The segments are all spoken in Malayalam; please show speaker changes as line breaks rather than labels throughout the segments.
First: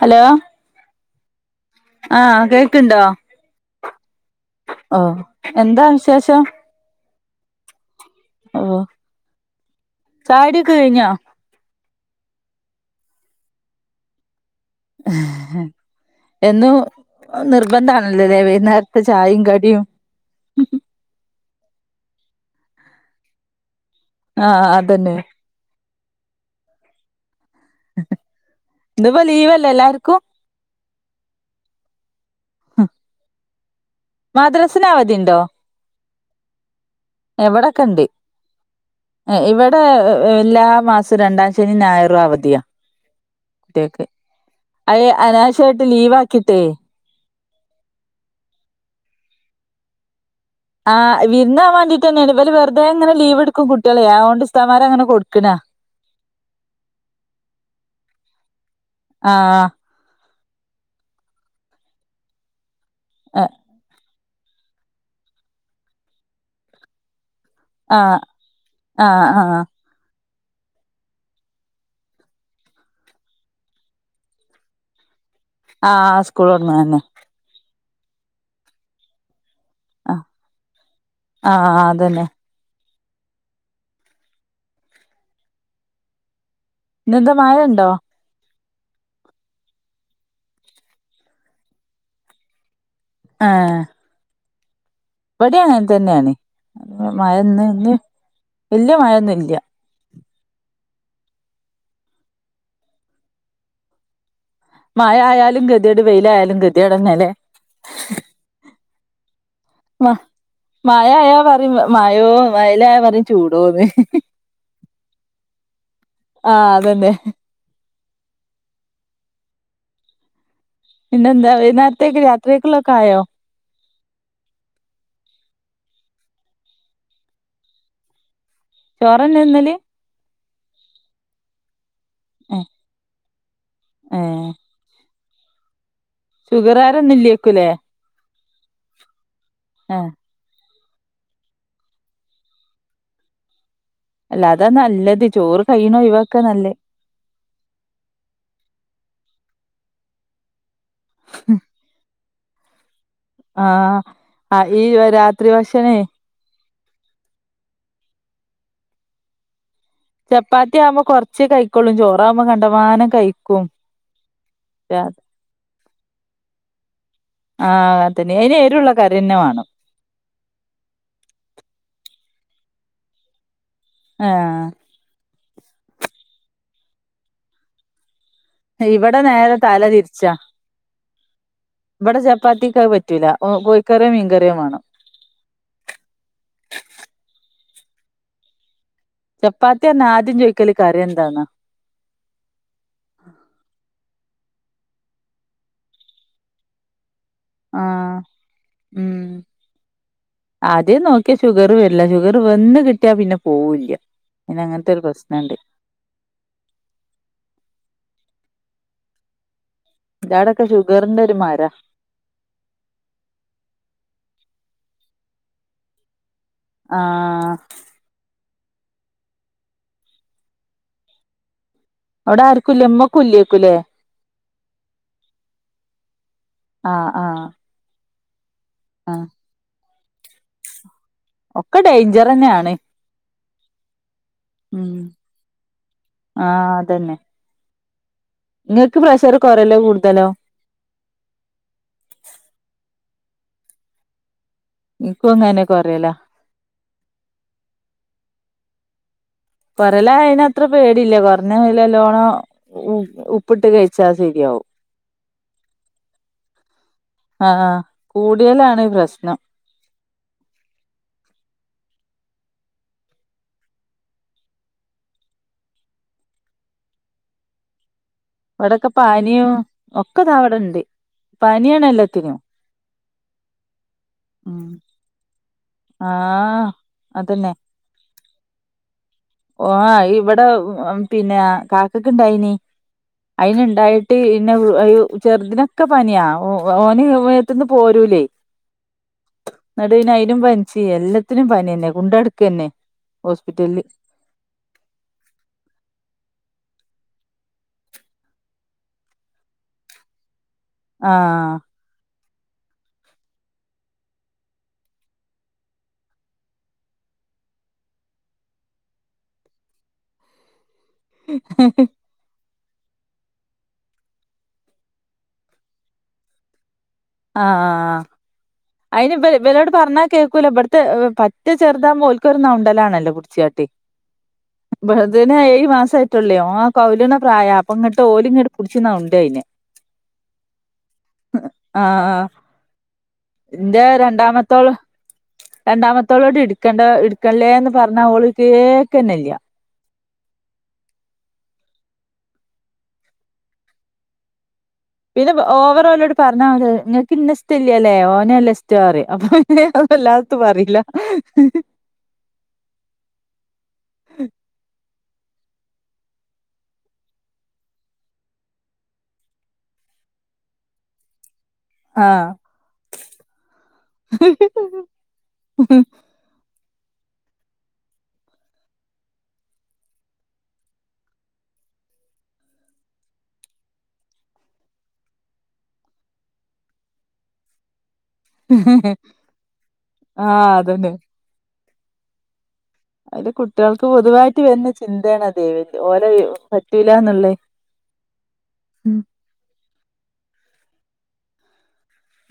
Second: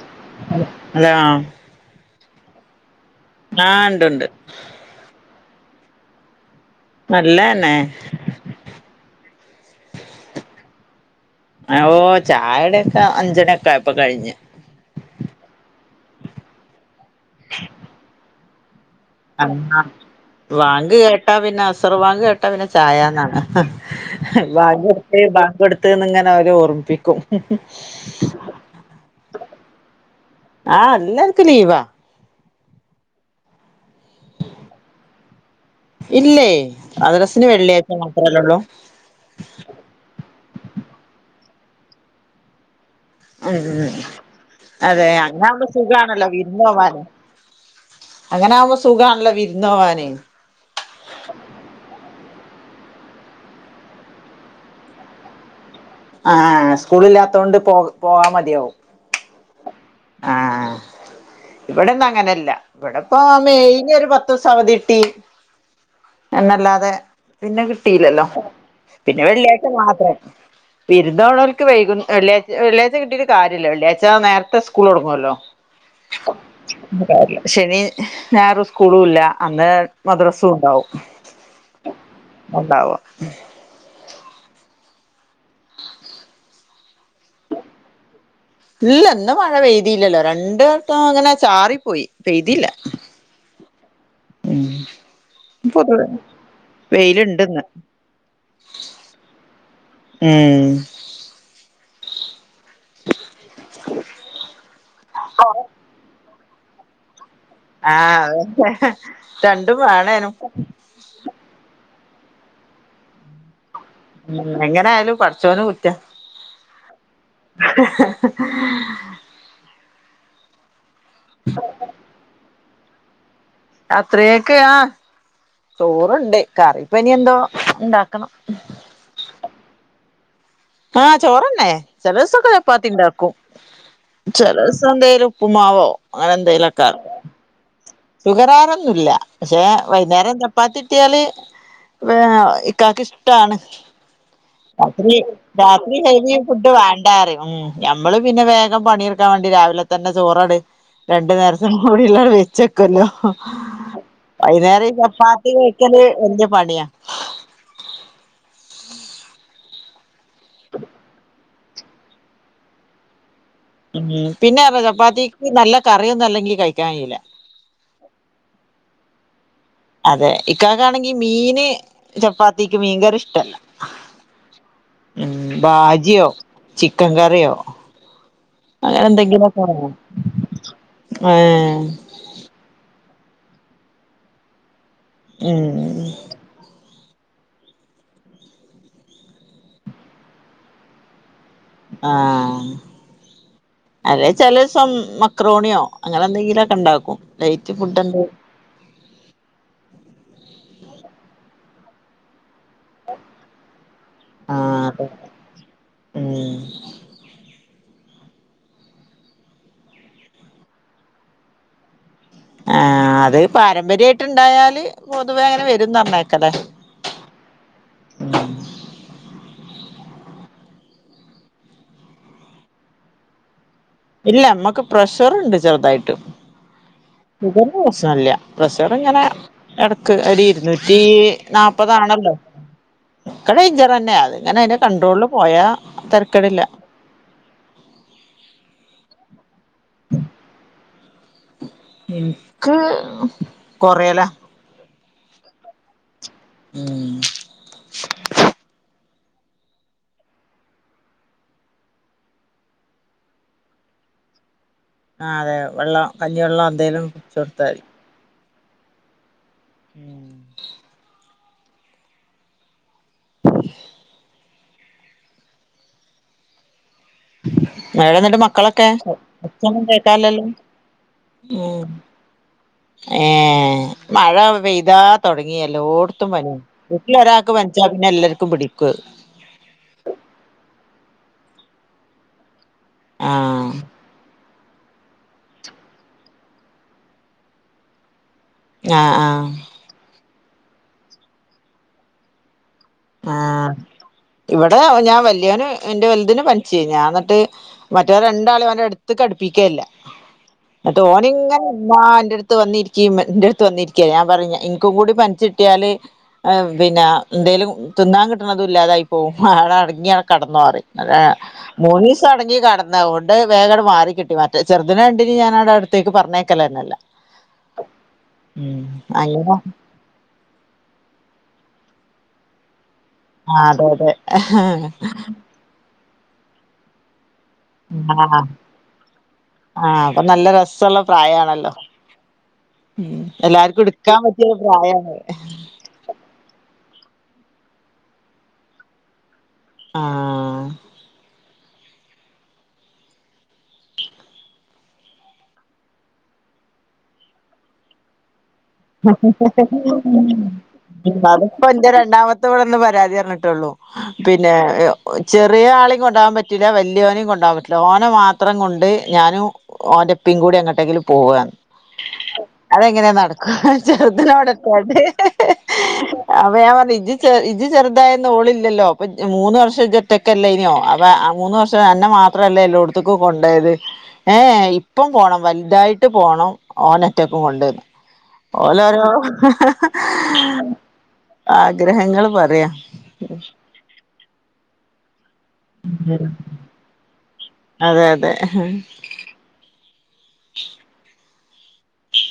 ഹലോ
ഹലോ
ആഹ് കേക്ക്ണ്ടോ
ആഹ് ഉണ്ട്ണ്ട്
ഓ എന്താ വിശേഷം
നല്ലന്നെ
ചായ കുടിക്കെ കഴിഞ്ഞാ
ഓ ചായകുടിയൊക്കെ അഞ്ചരക്കെ ആയപ്പോ കഴിഞ്ഞ്
എന്നും നിർബന്ധമാണല്ലോ ദേവ എന്നർ
ആ വാങ്ക് കേട്ട കേട്ടാ പിന്നെ അസറുവാങ്ക് കേട്ടാ പിന്നെ ചായന്നാണ്
ആഹ്
വാങ്ക്
അതന്നെ
എടുത്തേ വാങ്ക് കൊടുത്ത് ത്ത്ന്ന് ഇങ്ങനെ അവര് ഓർപ്പിക്കും
ഇന്നിപ്പോ ലീവ് അല്ലേ എല്ലാർക്കും
ആ എല്ലാർക്കും ലീവാ
അഹ് മദ്രസേന് അവധി ഉണ്ടോ
ഇല്ലേ മദ്രസിന്
എവിടെക്കെ
വെള്ളിയാഴ്ച
ഉണ്ട്
മാത്രല്ലേ ഉള്ളൂ
ഇവിടെ എല്ലാ മാസവും രണ്ടാം ശനിയും ഞായറും അവധിയ
ഉം
അയ്
അതെ അതാവുമ്പോൾ
അനാവശ്യായിട്ട്
സുഖണല്ലോ
ലീവാക്കിട്ടേ
വിരുന്നോമാന അങ്ങനെ ആകുമ്പോ സുഖാണല്ലോ വിരുന്നോവാന്
ആഹ് വിരുന്നാൻ വേണ്ടിട്ട് വന്നിന് ഇവള് വെറുതെ ഇങ്ങനെ ലീവ് എടുക്ക കുട്ടികളെ അത് കൊണ്ട് ഉസ്താദ് മാര് അങ്ങന കൊടുക്കണയ
ആ സ്കൂളില്ലാത്തൊണ്ട് പോ പോവാാ മടിയവും
ആഹ്
ആഹ് ഇവിടൊന്നും അങ്ങനല്ല ഇവിടിപ്പോ മെയിഞ്ഞ ഒരു പ ത്ത സവതിട്ടി എന്നല്ലാതെ പിന്നെ
ആഹ്
കിട്ടീയില്ലല്ലോ പിന്നെ
ആഹ് ആഹ്
വെള്ളിയാഴ്ച മാത്രം വിരുന്നോണർക്ക് വൈകും വെള്ളാഴ് വെള്ളാഴ്ച കിട്ടീട്ട് കാര്യം ഇല്ല വെള്ളിയാഴ്ച നേരത്തെ സ്കൂള് തുടങ്ങുമല്ലോ
ആഹ് സ്കൂൾ തുറന്നത് തന്നെ
ശനി ഞായർ സ്കൂളുംല്ല അന്നേ
ആഹ്
മദ്രസും ഉണ്ടാവും
ആഹ് അതന്നെ
ഉണ്ടാവും
ഇന്നെന്ത മഴ ഉണ്ടോ
ഇല്ല ഇന്ന് മഴ പെയ്തില്ലല്ലോ രണ്ട് വട്ടം അങ്ങനെ ചാറിപ്പോയി പെയ്തില്ല
ആ
ഉം
ഇവിടേം അങ്ങനെ
പൊതുവെ
തന്നെയാണ് മഴ
വെയിലുണ്ടിന്ന്
ഒന്നും ഇന്ന് വല്യ മഴയൊന്നും ഇല്ല
ഉം
മഴ ആയാലും ഗതികേട് വെയിലായാലും ഗതികേട് തന്നെ അല്ലെ
ആ അതൊക്കെ
മ മഴയായ പറയും മയോന്ന് വെയിലായ പറയും ചൂടോന്ന്
ഉം എങ്ങനെ ആ ആയാലും പടച്ചോന് കു
ആ അതന്നെ പിന്നെന്താ വൈകുന്നേരത്തേക്ക് രാത്രിയേക്കുള്ള ക്ക്ആയോ
രാത്രിയേക്ക് ആ ചോറുണ്ട് കറിപ്പയിനി എന്തോ ഉണ്ടാക്കണം
ചോറന്നെ തിന്നല്
ആ ചോറന്നെ ചെലസം ഒക്കെ
ഏഹ്
ചപ്പാത്തി ഉണ്ടാക്കും ചെലസം എന്തേലും ഉപ്പുമാവോ
ഷുഗർ കാരൊന്നും ഇല്ലേക്കുവില്ലേ
ഷുഗർ കാരൊന്നും ഇല്ല പക്ഷേ
ഏഹ്
വൈകുന്നേരം ചപ്പാത്തി കിട്ടിയാല് ഇക്കാക്ക് ഇഷ്ടണ്
അല്ല അതാ
രാത്രി
നല്ലത് ചോറ്
രാത്രി
കയ്യ്ണ
ഹെവി
ഒഴിവാക്കാ
ഫുഡ്
നല്ലേ
വേണ്ടാ പറയും ഉം ഞമ്മള് പിന്നെ വേഗം പണിതീർക്കാൻ വേണ്ടി രാവി ലെ തന്നെ ചോറാണ് രണ്ട് നേരത്തും കൂടിയെല്ലാം വെ ക്കുവല്ലോ
ആഹ് ആഹ്
വൈകുന്നേരം ഈ ചപ്പാത്തി
രാത്രി ഭക്ഷണേ
കുഴക്കല് വലിയ പണിയാ
ചപ്പാത്തി ആവുമ്പോ കുറച്ച് കഴി ക്കൊളു ചോറാവുമ്പോ കണ്ടമാനം കഴി
പിന്നെ അർഞ്ഞ ചപ്പാത്തിക്ക് നല്ല കറിയൊന്നും അല്ലെങ്കിൽ കഴിക്കാൻ കഴിയൂല്ല
[unintelligible] വാണം
അതെ ഇക്കാക്കാണെങ്കി മീന് ചപ്പാത്തിക്ക് മീൻകറി ഇഷ്ടല്ല
ആഹ്
ഉം ബാജിയോ ചിക്കൻ കറിയോ അങ്ങനെ
ഇവിടെ നേരെ
എന്തെങ്കിലുമൊക്കെ
തല
വേണം
തിരിച്ചാ
ഏഹ്
ഇവിടെ ചപ്പാത്തിക്ക പറ്റ റ്റൂല കോഴിക്കറിയോ മീൻകറിയോ വാണം
ഏ
ചപ്പാത്തി അർഞ്ഞ ആദ്യം ചോദിക്കല് കറിം എന്താന്ന
ആഹ് അതേ ചെലേസം മക്രോണിയോ അങ്ങനെ എന്തെങ്കിലൊക്കെ ഇണ്ടാക്കും നൈറ്റ് ഫുഡ്
ആഹ്
എന്ത്
ഉം ആദ്യം നോക്കിയാ ഷുഗറ് വരില്ല ഷുഗർ വന്ന് കിട്ടിയാ പിന്നെ പോവൂല്ല പിന്ന
ആഹ്
അങ്ങനത്തെ ഒരു
അതെ
പ്രശ്നണ്ട്
ഉം
ഞാനൊക്കെ ഷുഗറിന്റെ ഒരു മരാ
ആ അത് പാരമ്പര്യായിട്ട് ണ്ടായാല് പൊതുവേ അങ്ങനെ വരും ന്നർഞ്ഞേക്കല്ലെ
ആ അവടെ ആര്ക്കുല്ല ഇമ്മക്കുല്ലേക്കുല്ലേ
ഇല്ല ഇമ്മക്ക് പ്രഷറ്ണ്ട് ചെർതായിട്ട്.
ആഹ് ആഹ്
ഇവര്ക്ക് പ്രശ്നല്ല പ്രഷറ്ങ്ങനെ
ആഹ്
എട ക്ക് [unintelligible] റ്റീ
ഒക്കെ
നാല്പപതാണല്ലോ
ഡേയ്ഞ്ചറന്നെയാണ്
ക്കെ ഡെയ്ഞ്ചെറെന്നെണ് അങ്ങനെ അയ്ൻ്റെ
ഉം
കണ്ട്രോളില് പോയാ തെര്ക്കടില്ല
നിങ്ങക്ക് പ്രശർ കൊറ്യല്ലോ കൂടുതലോ?
കൊറ്യലാ
ഇൻക്കും ങ്ങനെ ന്നെ കൊറ്യല്ലാ
ഉം
കൊറ്യലായായ് ന് അത്ര പേടില്ല കൊർഞ്ഞ അയ്ലല്ലോണം ഉ ഉപ്പ്ട്ട് കയ്ച്ചാ സെര്യാവും
ആ അതെ വെള്ളോ കഞ്ഞിവെള്ളോ എന്തേലും കുടിച്ച്
ആഹ
കൊടുത്താൽ
ആ് കുടി കുടിയലാണ് പ്രശ്നം
[inaudible] [inaudible] മട എന്നിട്ട് മക്കളൊക്കെ
ഇവിടൊക്കെ പനിയും
അച്ണം
ഒക്കെ ദാ
കേക്കല്ലല്ലോ
ഇവിടെണ്ട്
ഉ
പനിയാണ് എല്ലത്തിനും
ഏ മഴ പെയ്താ തുൊടങ്ങിയല്ലോ ഓടത്തും പനിയ
ആഹ്
വീട്ടില് ഒരാൾക്ക് പനിച്ചാ പിന്നെ എല്ലാർക്കും പിടിക്ക
ഓ ഇവിടെ പിന്നെ കാക്കക്ക ഇണ്ടായിനീ അയിനുണ്ടായിട്ടീ പിന്നെ അയ്യോ ചെറുതിനൊക്കെ പനിയാ ഓന് മേത്ത്ന്ന് പോരൂലേ
ആ ആ
എനിക്കും പനിച്ച് എല്ലാത്തിനും പനി തന്നെ കൊണ്ടടക്ക തന്നെ
ആ ആ
ഹോസ്പിറ്റലില്
ഇവിടെ ഞാൻ വല്യവന് എൻ്റെ വലുതിന് പനിച്ച് ഞാൻ എന്നിട്ട് മറ്റേ മറ്റവരേ രണ്ടാളേം [unintelligible] അടുത്ത് കിടപ്പിക്കേല്ലാ എന്നിട്ട്
ആഹ്
ഓനിങ്ങനെ [unintelligible] അടു അടുത്ത് വന്നിരിക്കേം എന്റെ അടുത്ത് വന്നിരിക്ക്യാ ഞാൻ പറഞ്ഞ എനിക്കും കൂടി പനിച്ചിട്ടിയാല് പിന്നെ എന്തേലും തിന്നാ കിട്ടണതും ഇല്ലാതായി പോവും അവിടെ അടങ്ങിയ കിടന്നോന്നു പറയും അതെ മൂന്നീസം അടങ്ങി കിടടന്നത് കൊണ്ട് വേഗങ്ങട് മാറി കിട്ടി മറ്റേ ചെറുതിന് കണ്ടിന് ഞാനവിടെ അടുത്തേക്ക് പറഞ്ഞേക്കല തന്നെല്ലാ
ആ അയിന് ഇവ
അങ്ങനെ
ഇവരോട് പറഞ്ഞാ കേക്കൂല ഇവിടുത്തെ [unintelligible] ചെറുതാ [unintelligible] ട്ടി
ആ അതെ അതെ
വലുതിന്ഏഴു മാസായി [unintelligible] ആ [unintelligible] ഇങ്ങട്ട് ഓല്
ആ
ഇങ്ങട്ട് പുടിച്ച് നൗണ്ടും അയിനെ
ആ അപ്പൊ നല്ല രസോള്ള പ്രായാണല്ലോ
ആ ആ ഇന്റെ
എല്ലാർക്കും എടുക്കാൻ പറ്റിയ ഒരു
രണ്ടാമത്തോള്
പ്രായാണ്
രണ്ടാമത്തോളോട് ഇടുക്കേണ്ട ഇടു എടുക്കല്ലേന്ന് പറഞ്ഞാല് ഓള് കേക്കണില്ല
ആ
പിന്നെ ഓവറോളോട് പറഞ്ഞാ നിങ്ങക്ക് ഇന്ന ഇഷ്‌ടല്ലാല്ലേ ഓനല്ലേ ഇഷ്
അതിപ്പോ എന്റെ രണ്ടാമത്തെ ഇവിടെ വന്ന് പരാതി പറഞ്ഞിട്ടുള്ളൂ പിന്നെ ചെറിയ ആളേം കൊണ്ടോവാൻ പറ്റൂല്ലാ വല്യവനേം കൊണ്ടോവാൻ പറ്റൂല്ലാ ഓനെ മാത്രം കൊണ്ട് ഞാനും ഓൻ്റെ [unintelligible] എങ്ങോട്ടെങ്കിലും പോകുക
ആഹ്
അതെങ്ങനാ നട [inaudible] അപ്പോ ഞാൻ പറഞ്ഞ് ഇജ്ജ് ഇജ്ജ് ചെറുതായിരുന്ന ഓളില്ലല്ലോ മൂന്നു വർഷം ഇജ്ജ് ഒറ്റക്കല്ലേനു അപ്പോ മൂന്നു വർഷം അന്നെ മാത്രല്ലേ [unintelligible] കൊണ്ടോയത് ഇപ്പോ പോണം വലുതായിട്ട് പോണം [unintelligible] [unintelligible]
ആഹ് അതന്നെ
[unintelligible] ഗ്രഹങ്ങളും പറയാ
അത് കുട്ടികൾക്ക് പൊതുവായ് [unintelligible] ചിന്തയാണത് ഓല് പറ്റൂല്ലാന്നുള്ള
അതെ അതെ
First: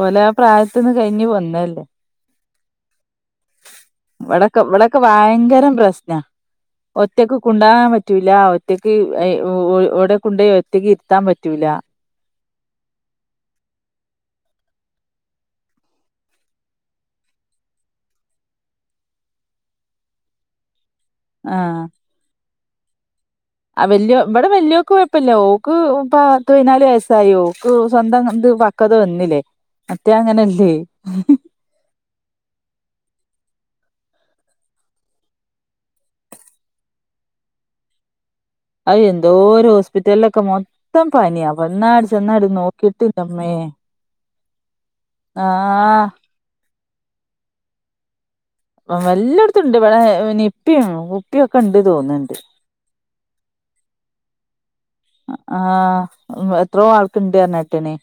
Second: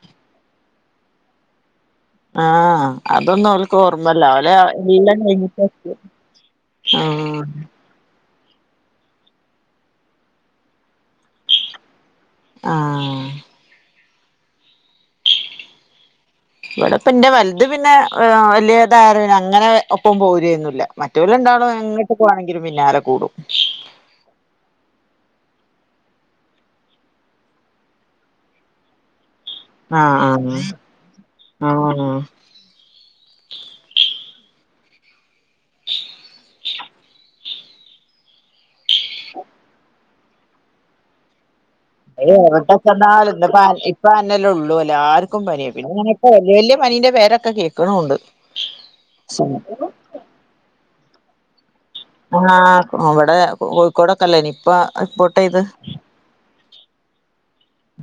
ഓലാ പ്രായത്തീന്ന് കഴിഞ്ഞ് വന്നല്ലേ
ആഹ അതൊന്നും അവലക്ക് ഓർമ്മല്ല അവല
ഇവിടൊക്കെ ഇവിടൊക്കെ
എല്ലം കഴിഞ്ഞിട്ട
ഭയങ്കരം പ്രശ്നാ
ആ
ഇല്ല ഒറ്റക്ക് ഓടെ കൊണ്ടോയി ഒറ്റക്ക് ഇരുത്താൻ പറ്റൂലാ
ആഹ് ഇവിടെ ഇപ്പൊ ന്റെ വലുത് പിന്നെ ആ വല്യ തായരെ അങ്ങനെ ഒപ്പം പോരേ ഒന്നൂല്ലാ മെറ്റോല് രണ്ടാളും എങ്ങട്ട് പോവ ന്റെ പിന്നാലെ കൂടും
അ വല്ല്യോ ഇവിടെ വല്യോൾക്ക് കുഴപ്പമില്ല ഓൾക്ക് പത്തു പതിനാല് വയസ് ആയി ഓൾക് സ്വന്തം ഇത് പക്ക്വത വെന്നിലേ
ആഹ് ആഹ് അ ആണോ
അയ് എന്തോരം ഹോസ്പിറ്റലിൽ ഒക്കെ മൊത്തം പനിയ
ഏ എവിടെച്ചെന്നാലും ന്ന്പ്പ ഇപ്പാ അന്നെല്ലെള്ളൂ ല്ലാർക്കും പനിയാ
ആഹ്
പിന്നെന്നറിഞ്ഞാ ഇപ്പ വല്യ വല്യ പനിന്റെ പേരൊക്കെ കേക്ക്ണ് ഉണ്ട്
ആ എല്ലോട്ത്തും ഉണ്ട് ഇവടെ നിപ്പ പ്പി ഒക്കെ ഉ
ആ പ്പം അവടെ കോഴിക്കോടക്കെല്ലെ നിപ്പ റിപ്പോർട്ടെയ്തെ
ആഹ് എത്രോ ആൾക്കുണ്ട് പറഞ്ഞിട്ടണ്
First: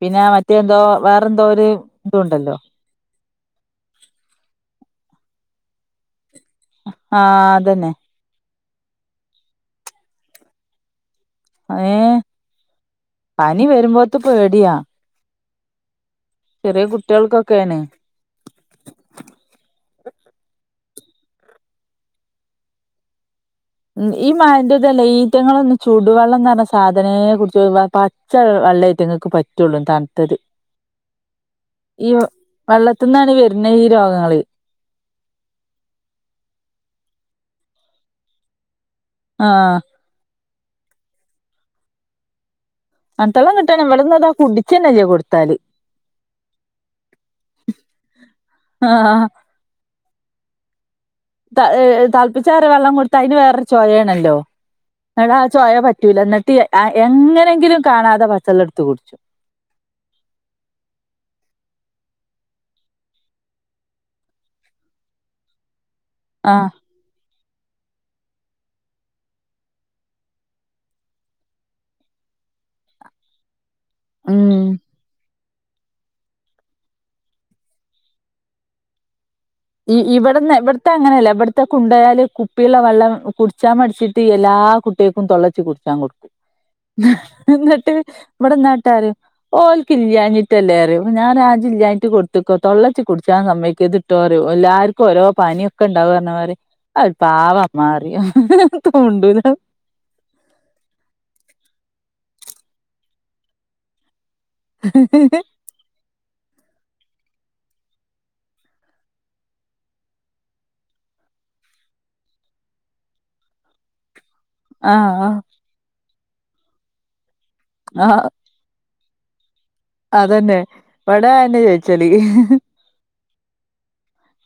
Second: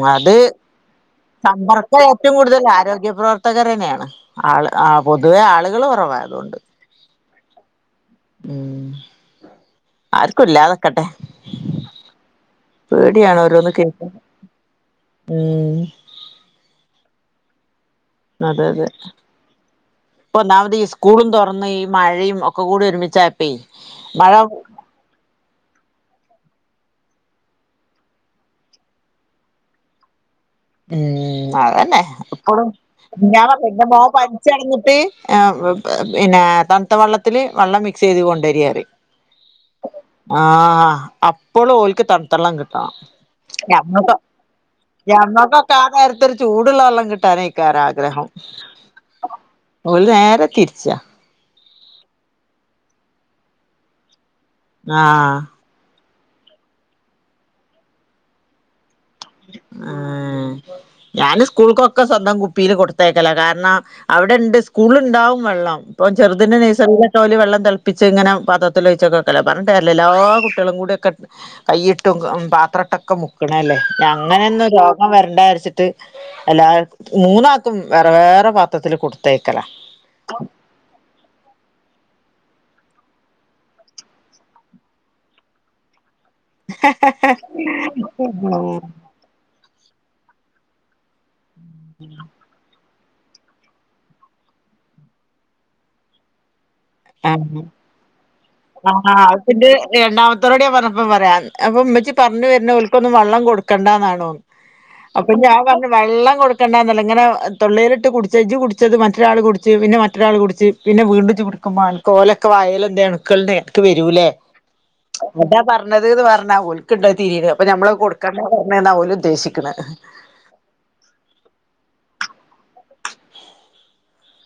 പിന്നെ
അത്
മറ്റേ എന്തോ വേറെന്തോ ഒരു
സംമ്പർക്കം ഏറ്റവും
ഇതുണ്ടല്ലോ
കൂടുതൽ ആരോഗ്യ പ്രവർത്തകരന്നെ ആണ് ആള് ആ പൊതുവെ ആള്കള് കുറവായതോണ്ട്‌
ത്ത അതെന്നെ
ഉം ആർക്കും ഇല്ലാതെക്കെട്ടെ
ഏഹ് പനി
ഓരോന്ന് കേൾക്കാൻ
വരുമ്പോത്ത് പേടിയാ
ഉം
ചെറിയ കുട്ടിയോൾക് ഒക്കെ ആണ്
അതെ അതെ പ്പം ഒന്നാമത് ഈ സ്കൂളും തുറന്ന് ഈ മഴയും ഒക്കെ കൂടെ ഒരുമിച്ചായ
ഉം ഈ മഴ ന്റെതല്ലെ ഈ റ്റെങ്ങളൊന്നും ചുടുവെള്ളം ന്നർ ഞ്ഞ സാധനേ കുടിച്ചൂലാ പച്ചവെള്ള അയ്റ്റങ്ങൾക്ക് പറ്റുള്ളൂ തണ്ത്തത്
ഉം അതെന്നെ
വെള്ളത്തിന്നാണ്
ഞാൻ പ്പം
വരുന്ന ഈ
പറഞ്ഞില്ലെ മേൻ
രോഗങ്ങള്
പനിച്ചയ്ഞ്ഞിട്ട് ആ പിന്നെ തൺത്ത വെള്ള ത്തില് വെള്ളം മിക്സൈത് കൊണ്ട രീ അറിയും
ആ
ആ അപ്പളും ഓൽക്ക് തൺത്തളളം കിട്ട
തൺത്തള്ളം കിട്ട [unintelligible] കുടിച്ചി ന്നെല്ല കൊട്ത്താല്
ഞമ്മക്കൊക്കെ ആ നേരത്തൊരു ചൂടുള്ള വെള്ളം കിട്ടാനേക്കാരം ആഗ്രഹം
ആഹ്
ഓല് നേരെ തിരിച്ചാ
ത തളപ്പിച്ചാറിയ വെള്ളം കൊടുത്ത അതിന് വേറൊരു
ആഹ്
തുലർന്നത്തിയെ എങ്ങനെങ്കിലും കാണാതെ പച്ചള്ളടുത്ത് കുടിച്ചു
ഉം ഞാന് സ്കൂൾക്കൊക്കെ സ്വന്തം കുപ്പിയില് കൊടുത്തേക്കല്ല കാരണം അവിടെ ഇണ്ട് സ്കൂളിണ്ടാവും വെള്ളം ഇപ്പ ചെറുതിന്റെ
ആഹ്
നേഴ്സറിട്ടോലും വെള്ളം തിളപ്പിച്ച് ഇങ്ങനെ പാത്രത്തിൽ ഒഴിച്ചൊക വെക്കലാ പറഞ്ഞിട്ട് കാര്യല്ല എല്ലാ കുട്ടികളും കൂടിയക്കെ കൈയിട്ടും പാത്രട്ടക്കെ മുക്കണേല്ലേ
ഉം
അങ്ങനൊന്നും രോഗം വരണ്ട ച്ചിട്ട് എല്ല മൂന്നാക്കും വേറെ വേറെ പാത്രത്തില് കൊടു
ഇവിടന്ന് ഇവിടത്തെ അങ്ങനെയല്ല ഇവിടത്തെ കുണ്ടയാല് പ്പിലുള്ള വെള്ളം കുടിച്ചാ മടിച്ചിട്ട് എല്ലാ കുട്ടിൾക്കും തൊള്ളച്ച് കുടിച്ചാൻ കൊടുക്കും എന്നിട്ട് ഇവിട നാട്ടാര് ഓ ക്കില്യാഞ്ഞിട്ടല്ലേറിയും ഞാനാ ജില്ലായിട്ട് കൊടുത്തക്കോ തൊളള- ച്ച് കുടിച്ചാ സമ്മയ്ക്കതുട്ടോ രു എല്ലാർക്കും ഓരോ പാനിയൊക്ക ഉണ്ടാവും പറഞ്ഞ മാതിരി അത് ഒരു
ആ
പാവം അമ്മ പറയും
ആ
മിണ്ടൂല
ആപിന്റ് രണ്ടാമത്തോരടെ പറഞ്ഞപ്പ പറയാ അപ്പൊ ഉമ്മച്ചി പറഞ്ഞു വരുന്നവർക്കൊന്നും വള്ളം കൊടുക്കണ്ടന്നാണോ അപ്പൊ ഞാൻ പറഞ്ഞ് വെള്ളം കൊടുക്കണ്ടന്നല്ല ഇങ്ങനെ തൊള്ളലിട്ട് കുടിച്ചേജ് കുടിച്ചത് മറ്റൊരാൾ കുടിച്ച് പിന്നെ മറ്റൊരാൾ കുടിച്ച് പിന്നെ വീണ്ടും ചൂ ക്കും മാൽക്കോലൊക്ക വായേൽ എന്തേയ്യണംണുക്കൾടെനിക്ക് വരൂലേ
ആ ആ
തേത് പറഞ്ഞാൽഉൽക്കിണ്ട് തിരീരം അപ്പൊ നമ്മള്
ആഹ്
കൊടുക്കണ്ട [unintelligible] ന്നേതാ ഒൽ ഉദ്ദേശിക്കുന്നത്
അതന്നെ ഇവിട എന്റയേച്ചി ഡിഗ്രി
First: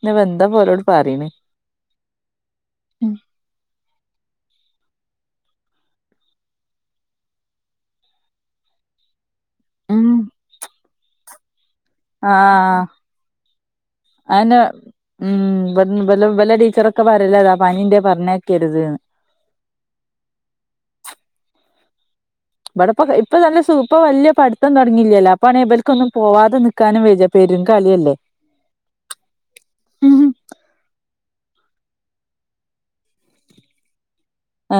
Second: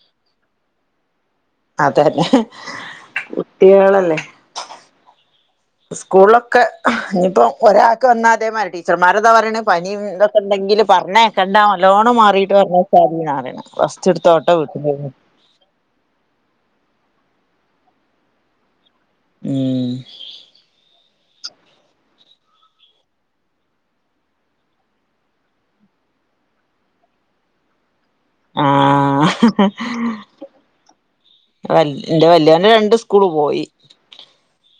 നി വെന്ത പോലോട് പറയണേ
അതെന്നെ കുട്ടികളല്ലേ സ്കൂളൊക്കെ ഇനിയിപ്പോ ഒരാൾക്ക് ഒന്നാതിമടി ടീച്ചർമാരട് എന്താപറയണേ
ഉം
പനീംന്തൊക്കെണ്ടങ്കില് പറഞ്ഞേ കെണ്ടാ ഒ ലോണ് മാറിട്ട്
ആഹ്
പറഞ്ഞ സാധീ നാണ് റെസ്റ്റ് എടുത്തോട്ട്
അയെന്നെ
വീട്ടി-
ഒക്കെ പരല്ലതാ പനീന്റെ പറഞ്ഞേക്കരുത് ന്ന്
ഉം
ഇവിടെപ്പ ഇപ്പൊ നല്ല സൂപ്പ വല്യാ പടിത്തം തുടങ്ങിയില്ലല്ല അപ്പണേ ഇവലിക്കൊന്നും പോവാതെ നിക്കാനും വര്യാ പെരും കളിയല്ലേ
ആ വല് ന്റെ വല്യകണ്ണ് രണ്ട് സ്കൂള് പോയി
ആ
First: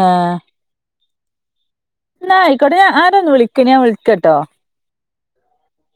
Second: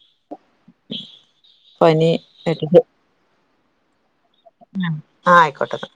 പനി
ന്നായ്ക്കോട്ടെ
ആയിട്ട്
ഞാ ആരെന്ന് വിളി ക്ന് വിൾ കെട്ടോ
ആയിക്കോട്ടെ